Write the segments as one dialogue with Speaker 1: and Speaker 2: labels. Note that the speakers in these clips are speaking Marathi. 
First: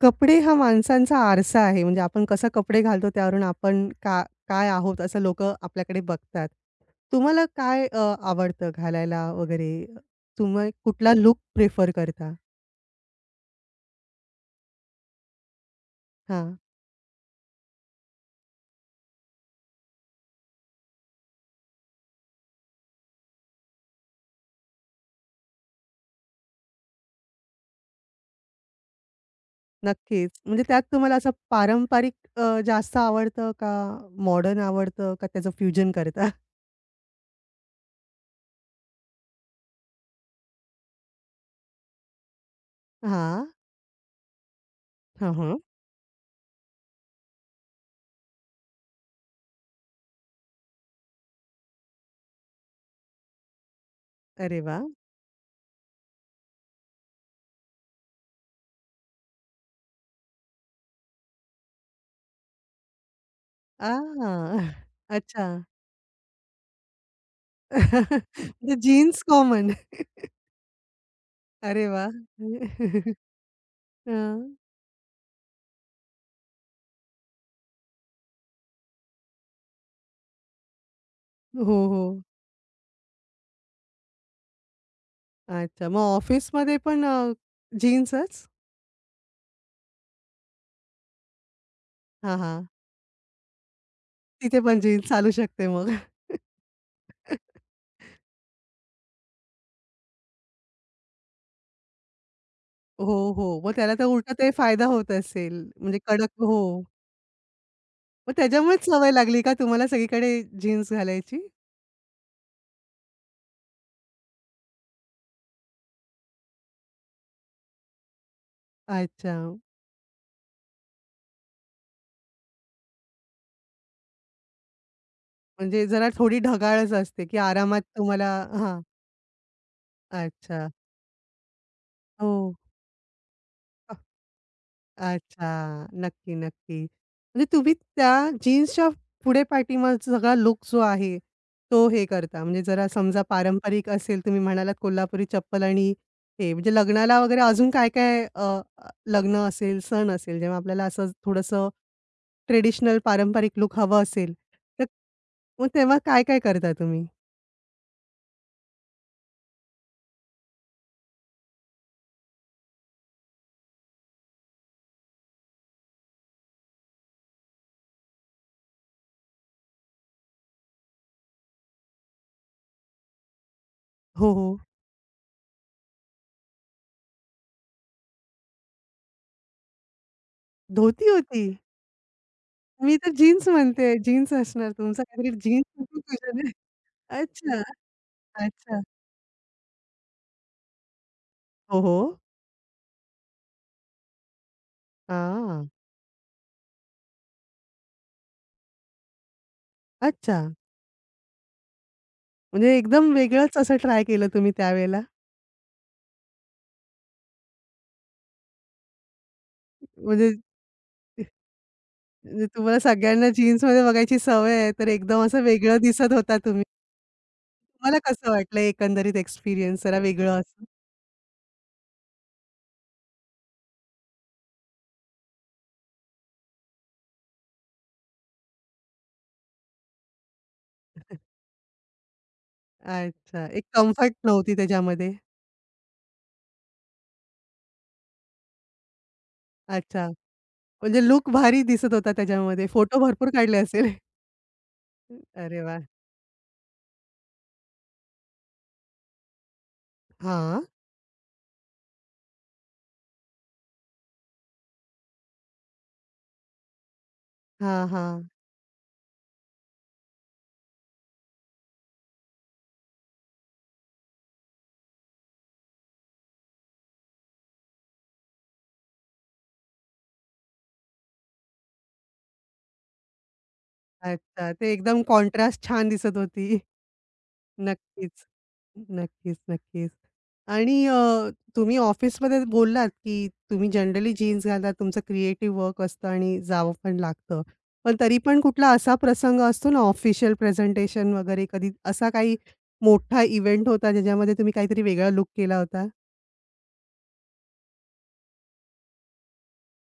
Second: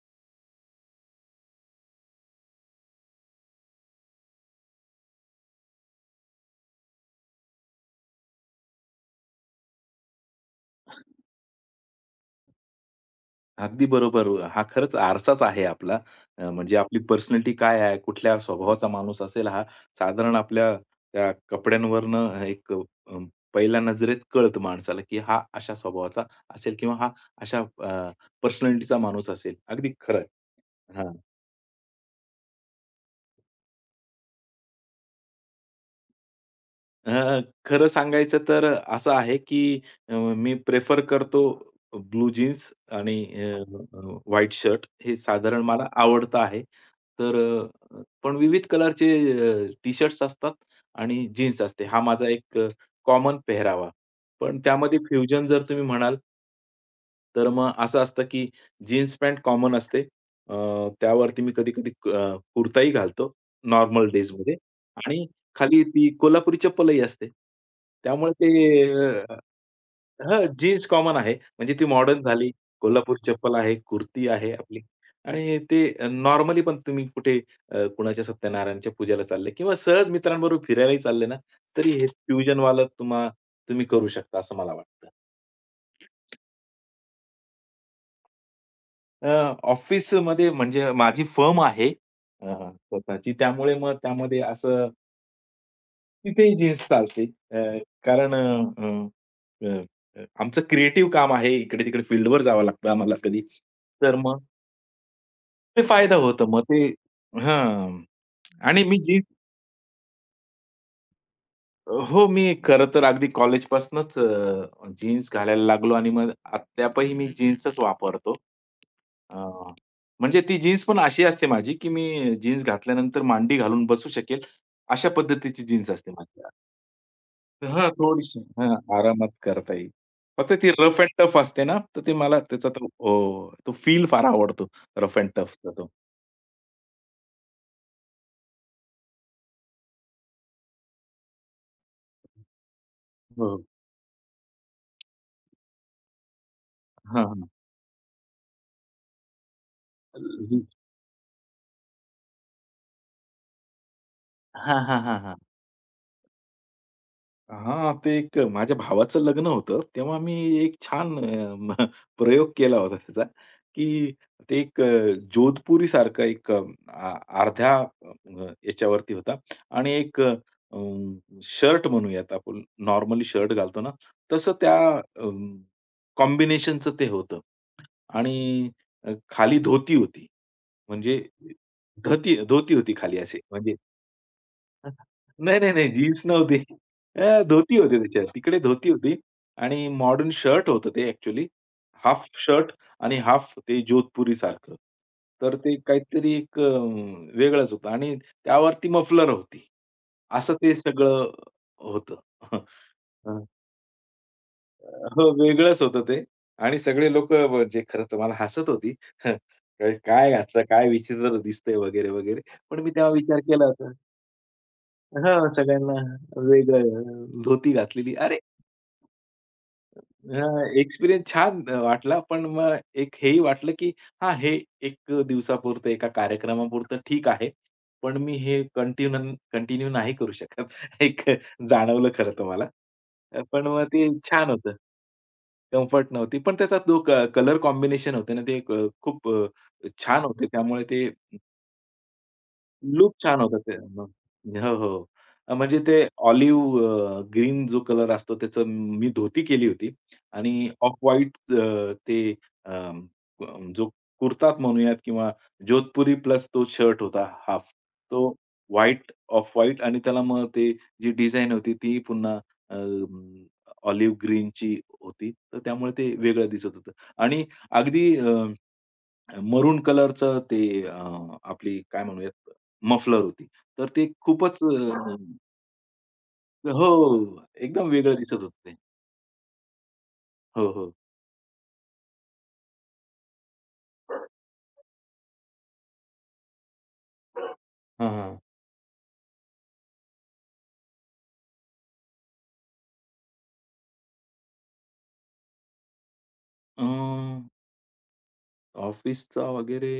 Speaker 1: कपडे हा माणसांचा आरसा आहे. म्हणजे आपण कसं कपडे घालतो त्यावरून आपण का काय आहोत असं लोकं आपल्याकडे बघतात. तुम्हाला काय आवडतं घालायला वगैरे? तुम्ही कुठला लूक प्रिफर करता?
Speaker 2: अगदी बरोबर. हा खरंच आरसाच आहे आपला.
Speaker 1: हां,
Speaker 2: म्हणजे आपली पर्सनॅलिटी काय आहे, कुठल्या स्वभावाचा माणूस असेल हा, साधारण आपल्या त्या कपड्यांवरनं एक पहिल्या नजरेत कळतं माणसाला, की हा अशा स्वभावाचा असेल किंवा हा अशा पर्सनॅलिटीचा माणूस असेल. अगदी
Speaker 1: नक्कीच. म्हणजे त्यात तुम्हाला असं पारंपरिक जास्त आवडतं का मॉडर्न आवडतं का त्याचं फ्युजन करता?
Speaker 2: अ, खरं सांगायचं तर असं आहे, की मी प्रेफर करतो ब्लू जीन्स आणि
Speaker 1: हां.
Speaker 2: अ, व्हाईट शर्ट हे
Speaker 1: हां, हां.
Speaker 2: साधारण मला आवडतं आहे. तर पण विविध कलरचे टी-शर्ट्स असतात आणि जीन्स असते. हा माझा एक कॉमन पेहरावा. पण
Speaker 1: अरे वाह!
Speaker 2: त्यामध्ये फ्युजन जर तुम्ही म्हणाल तर मग असं असतं की जीन्स पॅन्ट कॉमन असते. अ, त्यावरती मी कधी-कधी कुर्ताही घालतो
Speaker 1: आ,
Speaker 2: नॉर्मल डेजमध्ये आणि
Speaker 1: अच्छा.
Speaker 2: खाली ती कोल्हापुरी चप्पलही असते. त्यामुळे
Speaker 1: म्हणजे
Speaker 2: ते
Speaker 1: जीन्स कॉमन.
Speaker 2: हां, जीन्स कॉमन आहे. म्हणजे ती
Speaker 1: अरे वाह!
Speaker 2: मॉडर्न झाली, कोल्हापुरी चप्पल आहे, कुर्ती आहे
Speaker 1: हं.
Speaker 2: आपली आणि ते नॉर्मली पण तुम्ही कुठे कुणाच्या सत्यनारायणच्या पूजेला चालले किंवा सहज मित्रांबरोबर फिरायलाही चालले ना,
Speaker 1: हो,
Speaker 2: तरी हे
Speaker 1: हो.
Speaker 2: फ्युजनवालं तुम्ही करू शकता असं मला वाटतं.
Speaker 1: अच्छा. मग ऑफिसमध्ये पण जीन्सच?
Speaker 2: अ, ऑफिसमध्ये म्हणजे माझी फर्म आहे
Speaker 1: हां,
Speaker 2: अ,
Speaker 1: हां.
Speaker 2: स्वतःची. त्यामुळे मग त्यामध्ये
Speaker 1: तिथे पण जीन्स चालू शकते मग.
Speaker 2: तिथेही जीन्स चालते. अ, कारण अ, अ, अ, आमचं क्रिएटिव्ह काम आहे. इकडे-तिकडे फील्डवर जावं लागतं आम्हाला
Speaker 1: हो,
Speaker 2: कधी.
Speaker 1: हो. मग त्याला तर
Speaker 2: तर
Speaker 1: उलटा
Speaker 2: मग
Speaker 1: ते फायदा होत असेल.
Speaker 2: ते
Speaker 1: म्हणजे
Speaker 2: फायदा
Speaker 1: कडक
Speaker 2: होतो.
Speaker 1: हो.
Speaker 2: मग ते हां.
Speaker 1: मग
Speaker 2: आणि
Speaker 1: त्याच्यामुळेच
Speaker 2: मी
Speaker 1: सवय
Speaker 2: जीन्स.
Speaker 1: लागली का तुम्हाला सगळीकडे जीन्स घालायची?
Speaker 2: हो, मी खरं तर अगदी कॉलेजपासनंच जीन्स घालायला लागलो आणि मग अद्यापही मी जीन्सच वापरतो. अ,
Speaker 1: अच्छा.
Speaker 2: म्हणजे ती जीन्स पण अशी असते माझी, की मी जीन्स घातल्यानंतर मांडी घालून बसू शकेल, अशा पद्धतीची
Speaker 1: म्हणजे
Speaker 2: जीन्स
Speaker 1: जरा
Speaker 2: असते
Speaker 1: थोडी
Speaker 2: माझी.
Speaker 1: ढगाळच असते, की आरामात
Speaker 2: हां,
Speaker 1: तुम्हाला
Speaker 2: थोडीशी हां,
Speaker 1: हां.
Speaker 2: आरामात करता येईल. फक्त
Speaker 1: अच्छा.
Speaker 2: ती रफ अँड टफ असते ना, तर ते
Speaker 1: हो.
Speaker 2: मला त्याचा तो हो, तो फील फार आवडतो. रफ अँड टफचा
Speaker 1: अच्छा.
Speaker 2: तो.
Speaker 1: नक्की, नक्की. म्हणजे तुम्ही त्या जीन्सच्या पुढे पाठीमागचा सगळा लूक जो आहे, तो हे करता. म्हणजे जरा समजा
Speaker 2: हो.
Speaker 1: पारंपरिक असेल, तुम्ही म्हणालात कोल्हापुरी चप्पल आणि हे म्हणजे लग्नाला
Speaker 2: हां,
Speaker 1: वगैरे
Speaker 2: हां.
Speaker 1: अजून काय-काय लग्न असेल, सण असेल, जेव्हा आपल्याला असं थोडंसं ट्रेडिशनल पारंपरिक लूक हवं असेल,
Speaker 2: हां,
Speaker 1: तर
Speaker 2: हां, हां, हां.
Speaker 1: मग तेव्हा काय-काय करता तुम्ही?
Speaker 2: हां, ते एक माझ्या भावाचं लग्न होतं. तेव्हा मी एक छान अ, म प्रयोग केला होता त्याचा, की ते एक जोधपुरीसारखा एक अ, आ अर्ध्या याच्यावरती होता आणि एक शर्ट म्हणूयात आपण नॉर्मली शर्ट घालतो ना,
Speaker 1: हो,
Speaker 2: तसं
Speaker 1: हो.
Speaker 2: त्या कॉम्बिनेशनचं ते होतं आणि खाली धोती होती.
Speaker 1: धोती
Speaker 2: म्हणजे
Speaker 1: होती?
Speaker 2: धोती होती
Speaker 1: मी तर
Speaker 2: खाली असे
Speaker 1: जीन्स
Speaker 2: म्हणजे
Speaker 1: म्हणते. जीन्स असणार तुमचा काहीतरी
Speaker 2: नाही, नाही, नाही. जीन्स
Speaker 1: जीन्स
Speaker 2: नव्हती.
Speaker 1: अच्छा,
Speaker 2: धोती होती त्याच्यात. तिकडे
Speaker 1: अच्छा.
Speaker 2: धोती होती आणि मॉडर्न शर्ट होतं ते ॲक्चुअली.
Speaker 1: हो, हो.
Speaker 2: हाल्फ शर्ट आणि हाल्फ ते जोधपुरीसारखं. तर
Speaker 1: हां.
Speaker 2: ते काहीतरी एक वेगळाच होता आणि त्यावरती मफलर होती.
Speaker 1: अच्छा.
Speaker 2: असं ते सगळं होतं.
Speaker 1: म्हणजे एकदम
Speaker 2: हं.
Speaker 1: वेगळंच असं ट्राय केलं तुम्ही त्यावेळेला?
Speaker 2: हो, वेगळंच होतं ते आणि सगळे लोकं म्हणजे खरं तर मला हसत होती. काय काय
Speaker 1: म्हणजे
Speaker 2: घातलं, काय विचित्र दिसतंय वगैरे, वगैरे.
Speaker 1: म्हणजे तुम्हाला
Speaker 2: पण मी तेव्हा
Speaker 1: सगळ्यांना
Speaker 2: विचार केला,
Speaker 1: जीन्समध्ये बघायची सवय आहे, तर एकदम असं
Speaker 2: हां,
Speaker 1: वेगळं
Speaker 2: सगळ्यांना
Speaker 1: दिसत होता तुम्ही.
Speaker 2: वेगळं धोती
Speaker 1: तुम्हाला
Speaker 2: घातलेली.
Speaker 1: कसं
Speaker 2: अरे,
Speaker 1: वाटलं एकंदरीत एक्सपिरियन्स जरा वेगळं असं?
Speaker 2: हां, एक्सपिरियन्स छान वाटला. पण मग एक हेही वाटलं, की हां, हे 1 दिवसापुरतं, एका कार्यक्रमापुरतं ठीक आहे. पण मी हे कंटिन्यू कंटिन्यू नाही करू शकत. एक जाणवलं खरं तर मला.
Speaker 1: अच्छा. एक
Speaker 2: पण मग ते
Speaker 1: कम्फर्ट
Speaker 2: छान
Speaker 1: नव्हती
Speaker 2: होतं.
Speaker 1: त्याच्यामध्ये.
Speaker 2: कम्फर्ट नव्हती. पण त्याचा तो कलर कॉम्बिनेशन होते ना, ते खूप
Speaker 1: अच्छा.
Speaker 2: छान होते. त्यामुळे
Speaker 1: म्हणजे
Speaker 2: ते
Speaker 1: लूक भारी दिसत होता त्याच्यामध्ये. फोटो
Speaker 2: लूक
Speaker 1: भरपूर
Speaker 2: छान होतं
Speaker 1: काढले
Speaker 2: ते.
Speaker 1: असेल?
Speaker 2: मग हो, हो.
Speaker 1: अरे
Speaker 2: म्हणजे
Speaker 1: वाह!
Speaker 2: ते ऑलिव्ह ग्रीन जो कलर असतो त्याचं मी धोती केली होती
Speaker 1: हां.
Speaker 2: आणि ऑफ व्हाईट ते अ, जो कुर्ताच म्हणूयात किंवा जोधपुरी प्लस तो शर्ट होता हाफ,
Speaker 1: हां,
Speaker 2: तो
Speaker 1: हां.
Speaker 2: व्हाईट, ऑफ व्हाईट आणि त्याला मग ते जी डिझाइन होती ती पुन्हा अ, ऑलिव्ह ग्रीनची होती. तर त्यामुळे ते वेगळं दिसत होतं आणि अगदी मरून कलरचं ते अ, आपली काय म्हणूयात मफलर होती. तर ते
Speaker 1: अच्छा.
Speaker 2: खूपच
Speaker 1: ते एकदम
Speaker 2: हां.
Speaker 1: कॉन्ट्रास्ट छान दिसत होती.
Speaker 2: हो, हो, हो, एकदम
Speaker 1: नक्कीच.
Speaker 2: वेगळं दिसत होतं ते.
Speaker 1: नक्कीच, नक्कीच.
Speaker 2: हो,
Speaker 1: आणि
Speaker 2: हो.
Speaker 1: तुम्ही ऑफिसमध्ये बोललात, की तुम्ही जनरली जीन्स घालता, तुमचं क्रिएटिव्ह वर्क असतं आणि जावं पण लागतं. पण
Speaker 2: हां,
Speaker 1: तरी
Speaker 2: हां.
Speaker 1: पण कुठला असा प्रसंग असतो ना, ऑफिशियल प्रेझेंटेशन वगैरे कधी असा काही मोठा इव्हेंट होता, ज्याच्यामध्ये तुम्ही काहीतरी वेगळा लूक केला होता?
Speaker 2: अ ऑफिसचा वगैरे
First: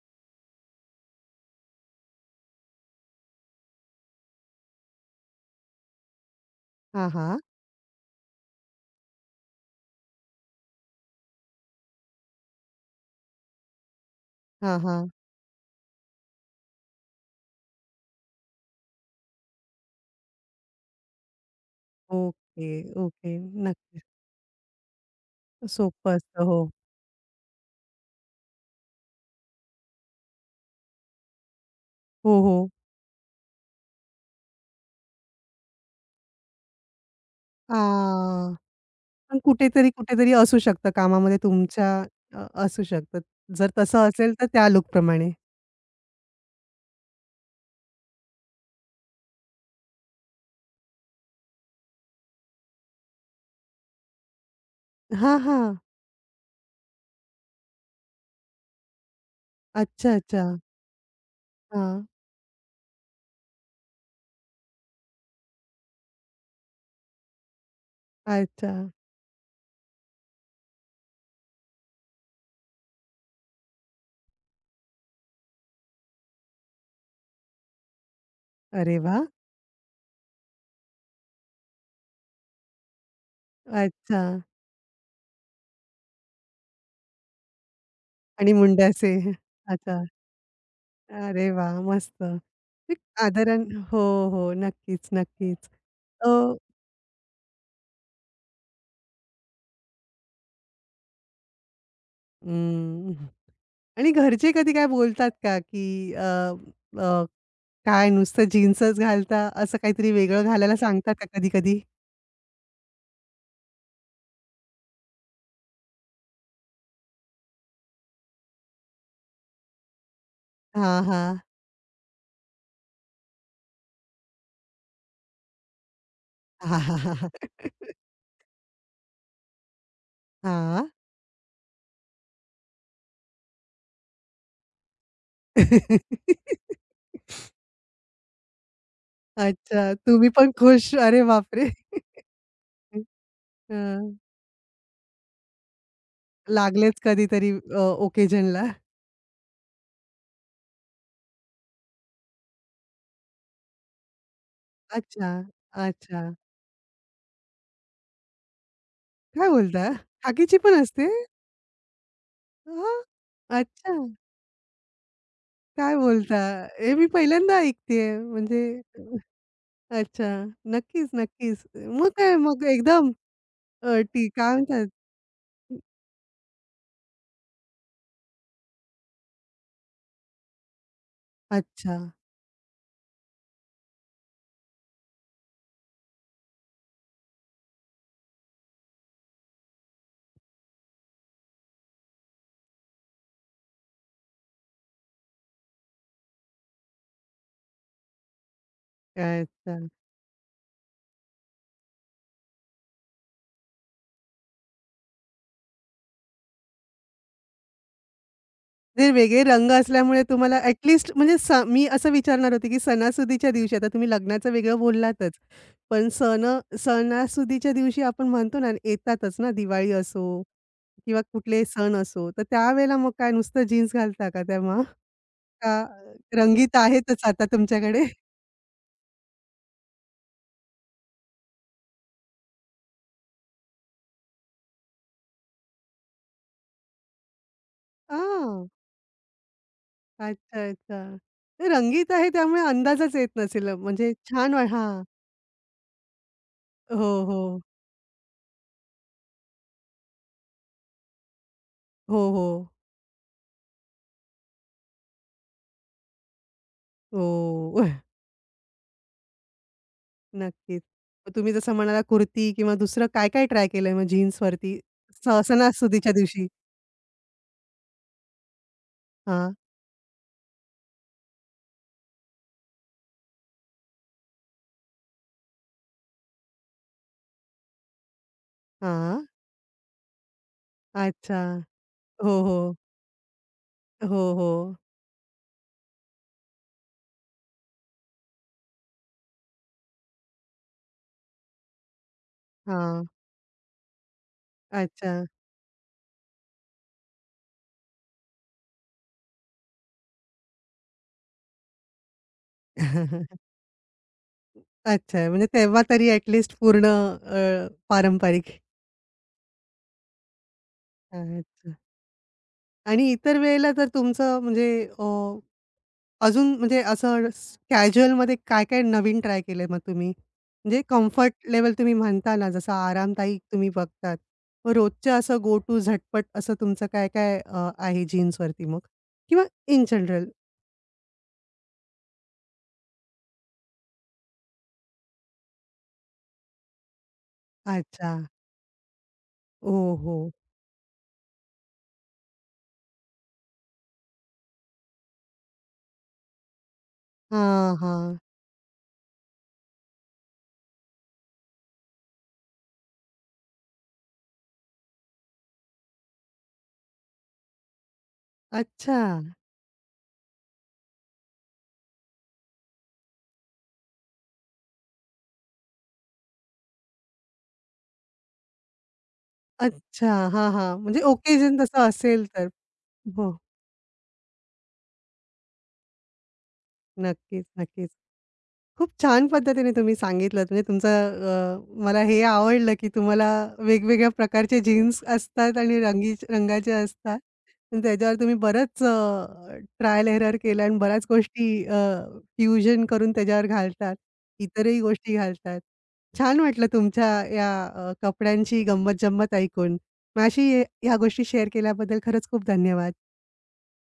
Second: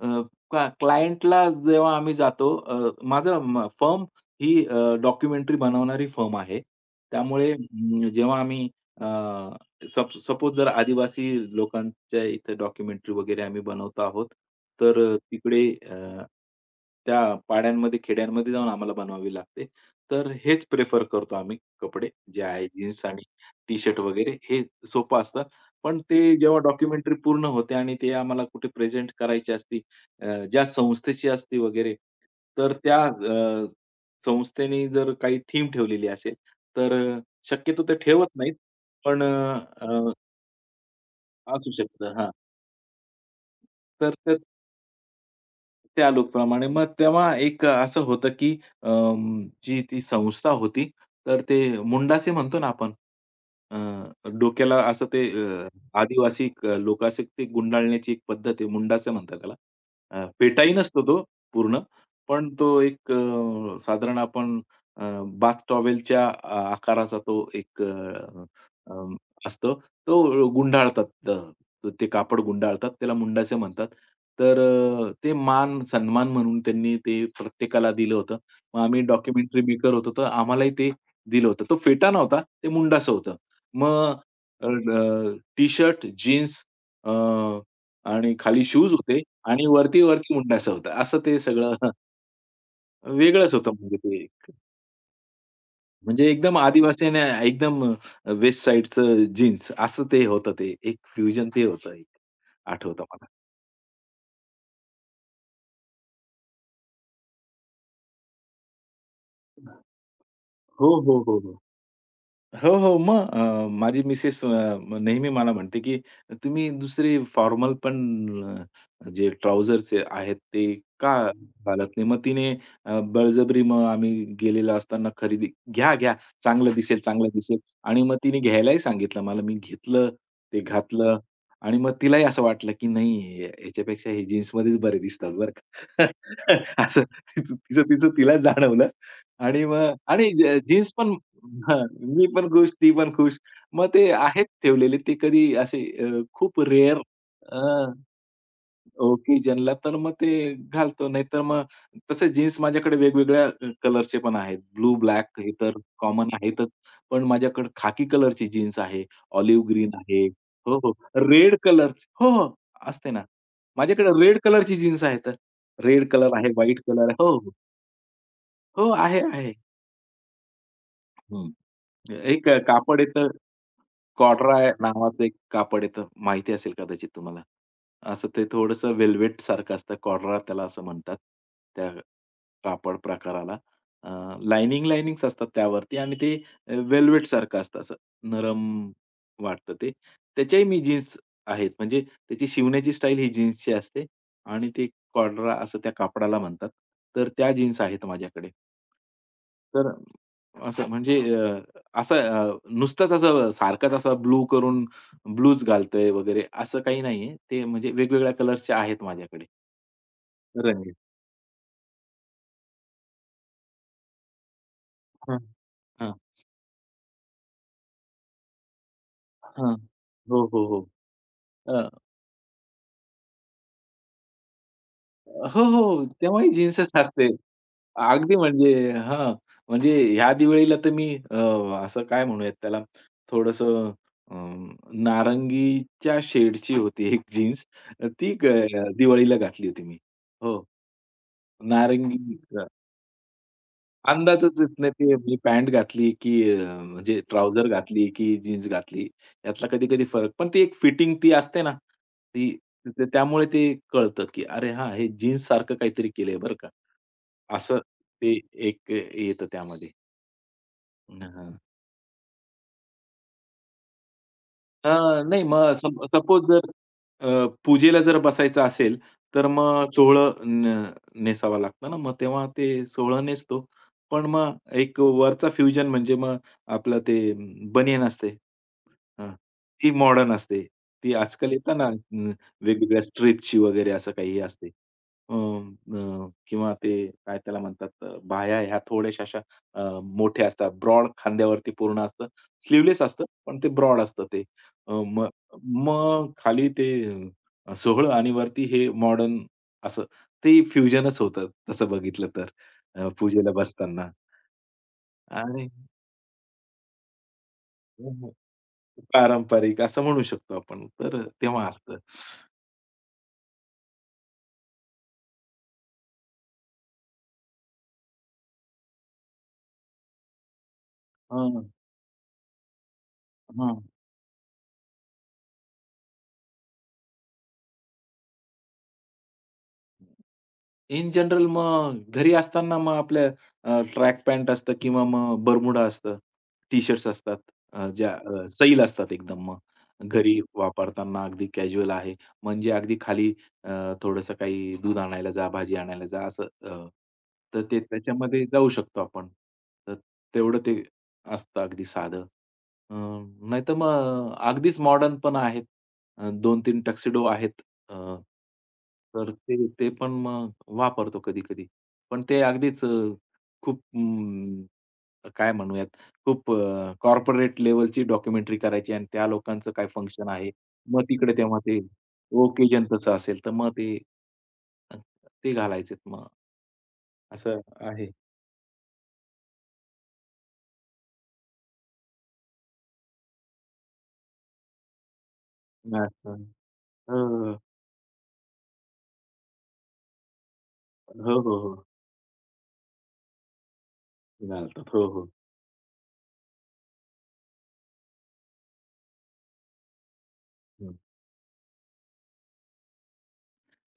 Speaker 2: अ, क्लायंटला जेव्हा आम्ही जातो. माझं फर्म ही डॉक्युमेंटरी बनवणारी फर्म आहे.
Speaker 1: हां, हां.
Speaker 2: त्यामुळे जेव्हा आम्ही अ, सप सपोज जर आदिवासी लोकांच्या इथे डॉक्युमेंटरी वगैरे आम्ही बनवतो आहोत,
Speaker 1: हां,
Speaker 2: तर
Speaker 1: हां.
Speaker 2: तिकडे त्या पाड्यांमध्ये, खेड्यांमध्ये जाऊन आम्हाला बनवावी लागते. तर हेच प्रिफर करतो आम्ही कपडे जे आहे
Speaker 1: ओके,
Speaker 2: जीन्स आणि
Speaker 1: ओके.
Speaker 2: टी-शर्ट
Speaker 1: नक्कीच.
Speaker 2: वगैरे हे सोपं असतं. पण
Speaker 1: सोपं
Speaker 2: ते
Speaker 1: असतं.
Speaker 2: जेव्हा
Speaker 1: हो.
Speaker 2: डॉक्युमेंटरी पूर्ण होते आणि ते आम्हाला कुठे प्रेझेंट करायची असती, अ, ज्या संस्थेची असती वगैरे,
Speaker 1: हो, हो.
Speaker 2: तर त्या संस्थेने जर काही थीम ठेवलेली असेल, तर
Speaker 1: आ
Speaker 2: शक्यतो ते ठेवत नाहीत. पण अ,
Speaker 1: पण कुठेतरी,
Speaker 2: अ,
Speaker 1: कुठेतरी असू शकतं कामामध्ये
Speaker 2: असू
Speaker 1: तुमच्या
Speaker 2: शकतं. हां.
Speaker 1: असू शकतं. जर तसं
Speaker 2: तर
Speaker 1: असेल
Speaker 2: त्या
Speaker 1: तर त्या लूकप्रमाणे.
Speaker 2: त्या लोकप्रमाणे मग तेव्हा एक असं होतं, की जी ती संस्था होती, तर ते मुंडासे म्हणतो ना आपण, अ, डोक्याला असं ते
Speaker 1: हां, हां.
Speaker 2: आदिवासी लोक असे ते गुंडाळण्याची एक पद्धत आहे, मुंडासे म्हणतात त्याला.
Speaker 1: अच्छा, अच्छा.
Speaker 2: पेटाही नसतो तो पूर्ण,
Speaker 1: हां.
Speaker 2: पण तो एक साधारण आपण बाथ टॉवेलच्या आकाराचा तो एक अ,
Speaker 1: अच्छा.
Speaker 2: अ, असतो. तो गुंडाळतात. ते कापड गुंडाळतात. त्याला मुंडासे म्हणतात. तर ते मान-सन्मान म्हणून त्यांनी ते प्रत्येकाला दिलं होतं. मग
Speaker 1: अरे
Speaker 2: आम्ही
Speaker 1: वाह!
Speaker 2: डॉक्युमेंटरी मेकर होतो, तर आम्हालाही ते दिलं होतं. तो फेटा नव्हता, ते मुंडासं होतं. मग
Speaker 1: अच्छा
Speaker 2: टी-शर्ट, जीन्स आणि
Speaker 1: आणि
Speaker 2: खाली शूज
Speaker 1: मुंड्याचे.
Speaker 2: होते आणि
Speaker 1: अच्छा.
Speaker 2: वरती-वरती मुंडासं होतं. असं ते
Speaker 1: अरे
Speaker 2: सगळं.
Speaker 1: वाह! मस्त. ते
Speaker 2: वेगळंच
Speaker 1: आदरान
Speaker 2: होतं म्हणजे
Speaker 1: हो,
Speaker 2: ते.
Speaker 1: हो.
Speaker 2: एक-
Speaker 1: नक्कीच, नक्कीच.
Speaker 2: म्हणजे
Speaker 1: अ,
Speaker 2: एकदम आदिवासी आणि एकदम वेस्ट साइडचं जीन्स असं ते होतं ते. एक फ्युजन ते होतं एक. आठवतं
Speaker 1: हं.
Speaker 2: मला.
Speaker 1: आणि घरचे कधी काय बोलतात का, की अ, अ, काय नुसतं जीन्सच घालता, असं काहीतरी वेगळं घालायला
Speaker 2: हो,
Speaker 1: सांगतात
Speaker 2: हो,
Speaker 1: का
Speaker 2: हो, हो.
Speaker 1: कधी-कधी?
Speaker 2: हो, हो. मग माझी मिसेस नेहमी मला म्हणते, की "तुम्ही दुसरे फॉर्मल पण जे ट्राउझर्स आहेत ते
Speaker 1: हां,
Speaker 2: का
Speaker 1: हां.
Speaker 2: घालत नाही?" मग तिने बळजबरी मग आम्ही गेलेलो असताना खरेदी "घ्या, घ्या. चांगलं दिसेल, चांगलं
Speaker 1: हां.
Speaker 2: दिसेल." आणि मग तिने घ्यायलाही सांगितलं मला. मी घेतलं, ते घातलं आणि मग तिलाही असं वाटलं, की नाही ह्याच्यापेक्षा हे जीन्समध्येच बरे दिसतात बरं का. असं तिचं तिचं तिलाच जाणवलं. आणि मग
Speaker 1: अच्छा, तुम्ही
Speaker 2: आणि
Speaker 1: पण
Speaker 2: जीन्स
Speaker 1: खुश.
Speaker 2: पण
Speaker 1: अरे बापरे!
Speaker 2: हां, मी पण खुश, ती
Speaker 1: हं.
Speaker 2: पण खुश. मग ते
Speaker 1: हं.
Speaker 2: आहेत ठेवलेले ते कधी असे खूप रेअर
Speaker 1: लागलेच कधीतरी
Speaker 2: अ,
Speaker 1: ओकेजनला.
Speaker 2: ओकेजनला तर मग ते घालतो. नाहीतर मग तसे जीन्स माझ्याकडे वेगवेगळ्या कलरचे पण आहेत. ब्लू,
Speaker 1: अच्छा,
Speaker 2: ब्लॅक हे तर
Speaker 1: अच्छा.
Speaker 2: कॉमन आहेतच. पण माझ्याकडे खाकी कलरची जीन्स आहे,
Speaker 1: काय
Speaker 2: ऑलिव्ह
Speaker 1: बोलता?
Speaker 2: ग्रीन आहे.
Speaker 1: खाकीची
Speaker 2: हो,
Speaker 1: पण
Speaker 2: हो.
Speaker 1: असते?
Speaker 2: Red colour. हो, हो.
Speaker 1: हां.
Speaker 2: असते ना.
Speaker 1: अच्छा,
Speaker 2: माझ्याकडे रेड कलरची जीन्स आहे तर.
Speaker 1: काय
Speaker 2: रेड कलर
Speaker 1: बोलता?
Speaker 2: आहे, व्हाईट
Speaker 1: हे
Speaker 2: कलर
Speaker 1: मी
Speaker 2: आहे. हो, हो.
Speaker 1: पहिल्यांदा ऐकतेय. म्हणजे
Speaker 2: हो, आहे, आहे.
Speaker 1: अच्छा. नक्कीच,
Speaker 2: हं.
Speaker 1: नक्कीच. मग काय
Speaker 2: एक
Speaker 1: मग
Speaker 2: कापड
Speaker 1: एकदम
Speaker 2: येतं.
Speaker 1: ती काय
Speaker 2: कॉर्डराय
Speaker 1: म्हणतात
Speaker 2: नावाचं एक कापड येतं, माहिती असेल कदाचित तुम्हाला. असं ते थोडंसं वेल्वेटसारखं असतं. कॉर्डरा त्याला असं म्हणतात, त्या
Speaker 1: अच्छा,
Speaker 2: कापड प्रकाराला. अ, लायनिंग्स असतात त्यावरती आणि ते वेल्वेटसारखं असतं असं नरम वाटतं ते. त्याच्याही मी जीन्स आहेत. म्हणजे त्याची शिवण्याची स्टाईल ही जीन्सची असते आणि ते कॉर्डरा असं त्या कापडाला म्हणतात. तर त्या जीन्स आहेत माझ्याकडे.
Speaker 1: अच्छा.
Speaker 2: तर असं म्हणजे असं नुसतंच असं सारखाच असा ब्लू करून ब्लूच घालतोय वगैरे असं काही नाहीये. ते म्हणजे वेगवेगळ्या कलर्सचे आहेत
Speaker 1: ते वेगळे
Speaker 2: माझ्याकडे
Speaker 1: रंग असल्यामुळे तुम्हाला ॲट
Speaker 2: रंग.
Speaker 1: लिस्ट म्हणजे स मी असं विचारणार होते, की सणासुदीच्या दिवशी आता तुम्ही लग्नाचं वेगळं बोललातच.
Speaker 2: हां.
Speaker 1: पण
Speaker 2: हां,
Speaker 1: सण सणासुदीच्या दिवशी आपण म्हणतो ना, येतातच ना
Speaker 2: हां.
Speaker 1: दिवाळी असो
Speaker 2: हो, हो, हो.
Speaker 1: किंवा कुठलेही
Speaker 2: अ,
Speaker 1: सण असो. तर त्यावेळेला मग काय नुसतं जीन्स घालता का तेव्हा?
Speaker 2: हो,
Speaker 1: का
Speaker 2: हो. तेव्हाही
Speaker 1: रंगीत
Speaker 2: जीन्सच
Speaker 1: आहेतच
Speaker 2: असते.
Speaker 1: आता तुमच्याकडे?
Speaker 2: अगदी म्हणजे हां, म्हणजे ह्या दिवाळीला तर मी असं काय म्हणूयात त्याला थोडंसं अ, नारंगीच्या शेडची होती एक जीन्स. ती ग
Speaker 1: हां.
Speaker 2: दिवाळीला घातली होती मी.
Speaker 1: अच्छा,
Speaker 2: हो,
Speaker 1: अच्छा. ते रंगीत आहे
Speaker 2: नारंगी
Speaker 1: त्यामुळे अंदाजच येत नसेल म्हणजे छान
Speaker 2: अंदाजच
Speaker 1: वा
Speaker 2: येत नाही
Speaker 1: हां.
Speaker 2: ते मी पॅन्ट घातली, की
Speaker 1: हो,
Speaker 2: म्हणजे
Speaker 1: हो.
Speaker 2: ट्राउझर घातली, की जीन्स घातली यातला कधी-कधी फरक. पण ती एक फिटिंग ती असते ना,
Speaker 1: हो, हो.
Speaker 2: ती त त्यामुळे ते कळतं, की अरे हां, हे जीन्स सारखं काहीतरी केलंय बरं का. असं
Speaker 1: हो.
Speaker 2: ते एक येतं त्यामध्ये.
Speaker 1: नक्कीच. मग तुम्ही
Speaker 2: हां.
Speaker 1: जसं म्हणाला कुर्ती किंवा दुसरं काय-काय ट्राय केलंय मग जीन्सवरती?
Speaker 2: हां,
Speaker 1: स-
Speaker 2: नाही मग
Speaker 1: सणासुदीच्या
Speaker 2: सपोज
Speaker 1: दिवशी?
Speaker 2: जर पूजेला जर बसायचं असेल, तर
Speaker 1: हां,
Speaker 2: मग सोहळं नेसावा लागतं ना, मग तेव्हा ते सोहळं नेसतो. पण मग एक वरचा फ्युजन म्हणजे मग आपलं ते बनियन असते.
Speaker 1: हां.
Speaker 2: हां, ती मॉडर्न असते. ती
Speaker 1: अच्छा.
Speaker 2: आजकाल येतात ना
Speaker 1: हो, हो.
Speaker 2: वेगवेगळ्या स्ट्रिपची वगैरे असं
Speaker 1: हो,
Speaker 2: काही
Speaker 1: हो.
Speaker 2: असते. अ, अ, किंवा ते काय त्याला म्हणतात बाह्या ह्या थोड्याशा अशा मोठ्या असतात. ब्रॉड खांद्यावरती पूर्ण असतं. स्लीव्हलेस
Speaker 1: हां.
Speaker 2: असतं, पण ते ब्रॉड असतं ते.
Speaker 1: अच्छा.
Speaker 2: मग मग खाली ते सोहळं आणि वरती हे मॉडर्न असं ते फ्युजनच होतं तसं बघितलं तर पूजेला बसताना
Speaker 1: अच्छा. म्हणजे
Speaker 2: आणि
Speaker 1: तेव्हा तरी ॲटलीस्ट पूर्ण पारंपरिक.
Speaker 2: पारंपरिक असं म्हणू शकतो आपण. तर तेव्हा
Speaker 1: अच्छा.
Speaker 2: असतं.
Speaker 1: आणि इतर वेळेला तर तुमचं म्हणजे अ अजून म्हणजे असं स कॅज्युअलमध्ये काय-काय नवीन ट्राय केलंय मग तुम्ही? म्हणजे कम्फर्ट
Speaker 2: हं,
Speaker 1: लेव्हल तुम्ही म्हणता ना, जसं आरामदायी तुम्ही
Speaker 2: हं.
Speaker 1: बघतात. मग रोजच्या असं गो टू झटपट असं तुमचं काय-काय आहे जीन्सवरती मग? किंवा इन जनरल?
Speaker 2: इन जनरल मग घरी असताना मग आपल्या ट्रॅक पॅन्ट असतं किंवा मग बरमुडा असतं, टी-शर्ट्स असतात
Speaker 1: अच्छा.
Speaker 2: ज्या सैल असतात एकदम मग.
Speaker 1: ओहो!
Speaker 2: घरी वापरताना अगदी कॅज्युअल आहे. म्हणजे अगदी खाली अ, थोडंसं काही दूध आणायला जा, भाजी आणायला जा असं अ, तर
Speaker 1: हां,
Speaker 2: ते
Speaker 1: हां.
Speaker 2: त्याच्यामध्ये जाऊ शकतो आपण. तर तेवढं ते असतं अगदी साधं. अ, नाहीतर मग अगदीच मॉडर्न पण आहेत. 2-3 टक्सिडो आहेत. अ,
Speaker 1: अच्छा.
Speaker 2: तर ते ते पण मग वापरतो कधी-कधी. पण ते अगदीच खूप काय म्हणूयात, खूप कॉर्पोरेट लेव्हलची डॉक्युमेंटरी करायची आणि त्या लोकांचं काय
Speaker 1: अच्छा.
Speaker 2: फंक्शन
Speaker 1: हां,
Speaker 2: आहे.
Speaker 1: हां. म्हणजे
Speaker 2: मग तिकडे
Speaker 1: ओकेजन
Speaker 2: तेव्हा ते
Speaker 1: तसं असेल तर.
Speaker 2: ओकेजन तसं
Speaker 1: हो.
Speaker 2: असेल, तर मग ते अ, ते घालायचेत मग
Speaker 1: नक्कीच,
Speaker 2: असं
Speaker 1: नक्कीच.
Speaker 2: आहे.
Speaker 1: खूप छान पद्धतीने तुम्ही सांगितलंत. म्हणजे तुमचं मला हे आवडलं, की तुम्हाला वेगवेगळ्या प्रकारचे जीन्स असतात आणि रंगी
Speaker 2: नाचताना.
Speaker 1: रंगाचे असतात.
Speaker 2: हो, हो.
Speaker 1: पण त्याच्यावर तुम्ही बरंच ट्रायल एरर केलं आणि बऱ्याच
Speaker 2: हो,
Speaker 1: गोष्टी
Speaker 2: हो, हो.
Speaker 1: फ्युजन करून त्याच्यावर घालतात. इतरही
Speaker 2: घालतात. हो,
Speaker 1: गोष्टी
Speaker 2: हो.
Speaker 1: घालतात. छान वाटलं तुमच्या या कपड्यांची गंमत-जंमत ऐकून. माझ्याशी ह्या
Speaker 2: हं.
Speaker 1: गोष्टी शेअर केल्याबद्दल खरंच खूप धन्यवाद.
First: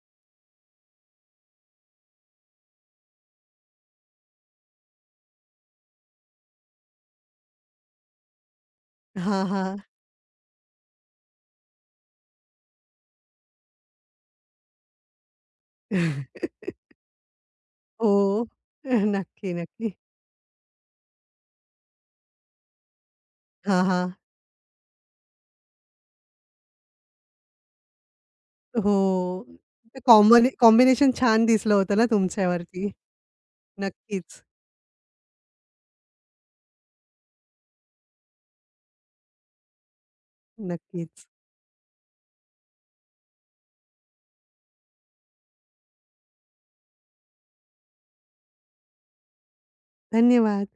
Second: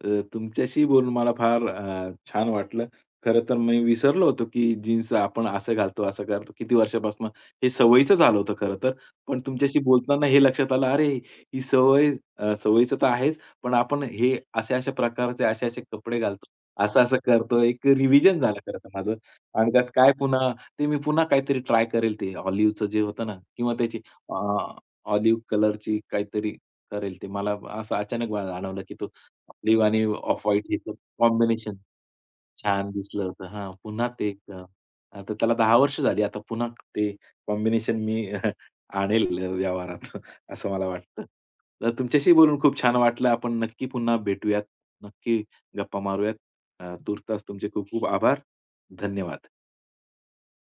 Speaker 2: तुमच्याशी बोलून मला फार छान वाटलं. खरं तर मी विसरलो होतो, की जीन्स आपण असं घालतो, असं करतो. किती वर्षापासून हे सवयीचं झालं होतं खरं तर. पण
Speaker 1: हां,
Speaker 2: तुमच्याशी
Speaker 1: हां.
Speaker 2: बोलताना हे लक्षात आलं, अरे, ही सवय सवयीचं तर आहेच, पण आपण हे अशा-अशा प्रकारचे असे-असे कपडे घालतो, असं-असं करतो. एक
Speaker 1: हो.
Speaker 2: रिव्हिजन झालं खरं तर माझं.
Speaker 1: नक्की,
Speaker 2: आणि त्यात
Speaker 1: नक्की.
Speaker 2: काय पुन्हा ते मी पुन्हा काहीतरी ट्राय करेल ते ऑलिव्हचं जे होतं ना किंवा
Speaker 1: हां,
Speaker 2: त्याची
Speaker 1: हां.
Speaker 2: अ, ऑलिव्ह कलरची काहीतरी करेल ते. मला असं अचानक मला जाणवलं, की तो
Speaker 1: हो.
Speaker 2: ऑलिव्ह
Speaker 1: ते
Speaker 2: आणि ऑफ
Speaker 1: कॉम्बने
Speaker 2: व्हाईट ह्याचं
Speaker 1: कॉम्बिनेशन छान दिसलं
Speaker 2: कॉम्बिनेशन
Speaker 1: होतं ना
Speaker 2: छान
Speaker 1: तुमच्यावरती.
Speaker 2: दिसलं होतं. हां, पुन्हा ते
Speaker 1: नक्कीच,
Speaker 2: एक आता त्याला 10 वर्ष झाली. आता पुन्हा ते कॉम्बिनेशन मी आणेल व्यवहारात असं मला वाटतं.
Speaker 1: नक्कीच.
Speaker 2: तर तुमच्याशी बोलून खूप छान वाटलं. आपण नक्की पुन्हा भेटूयात. नक्की गप्पा मारूयात. तूर्तास तुमचे खूप खूप आभार. धन्यवाद.
Speaker 1: धन्यवाद.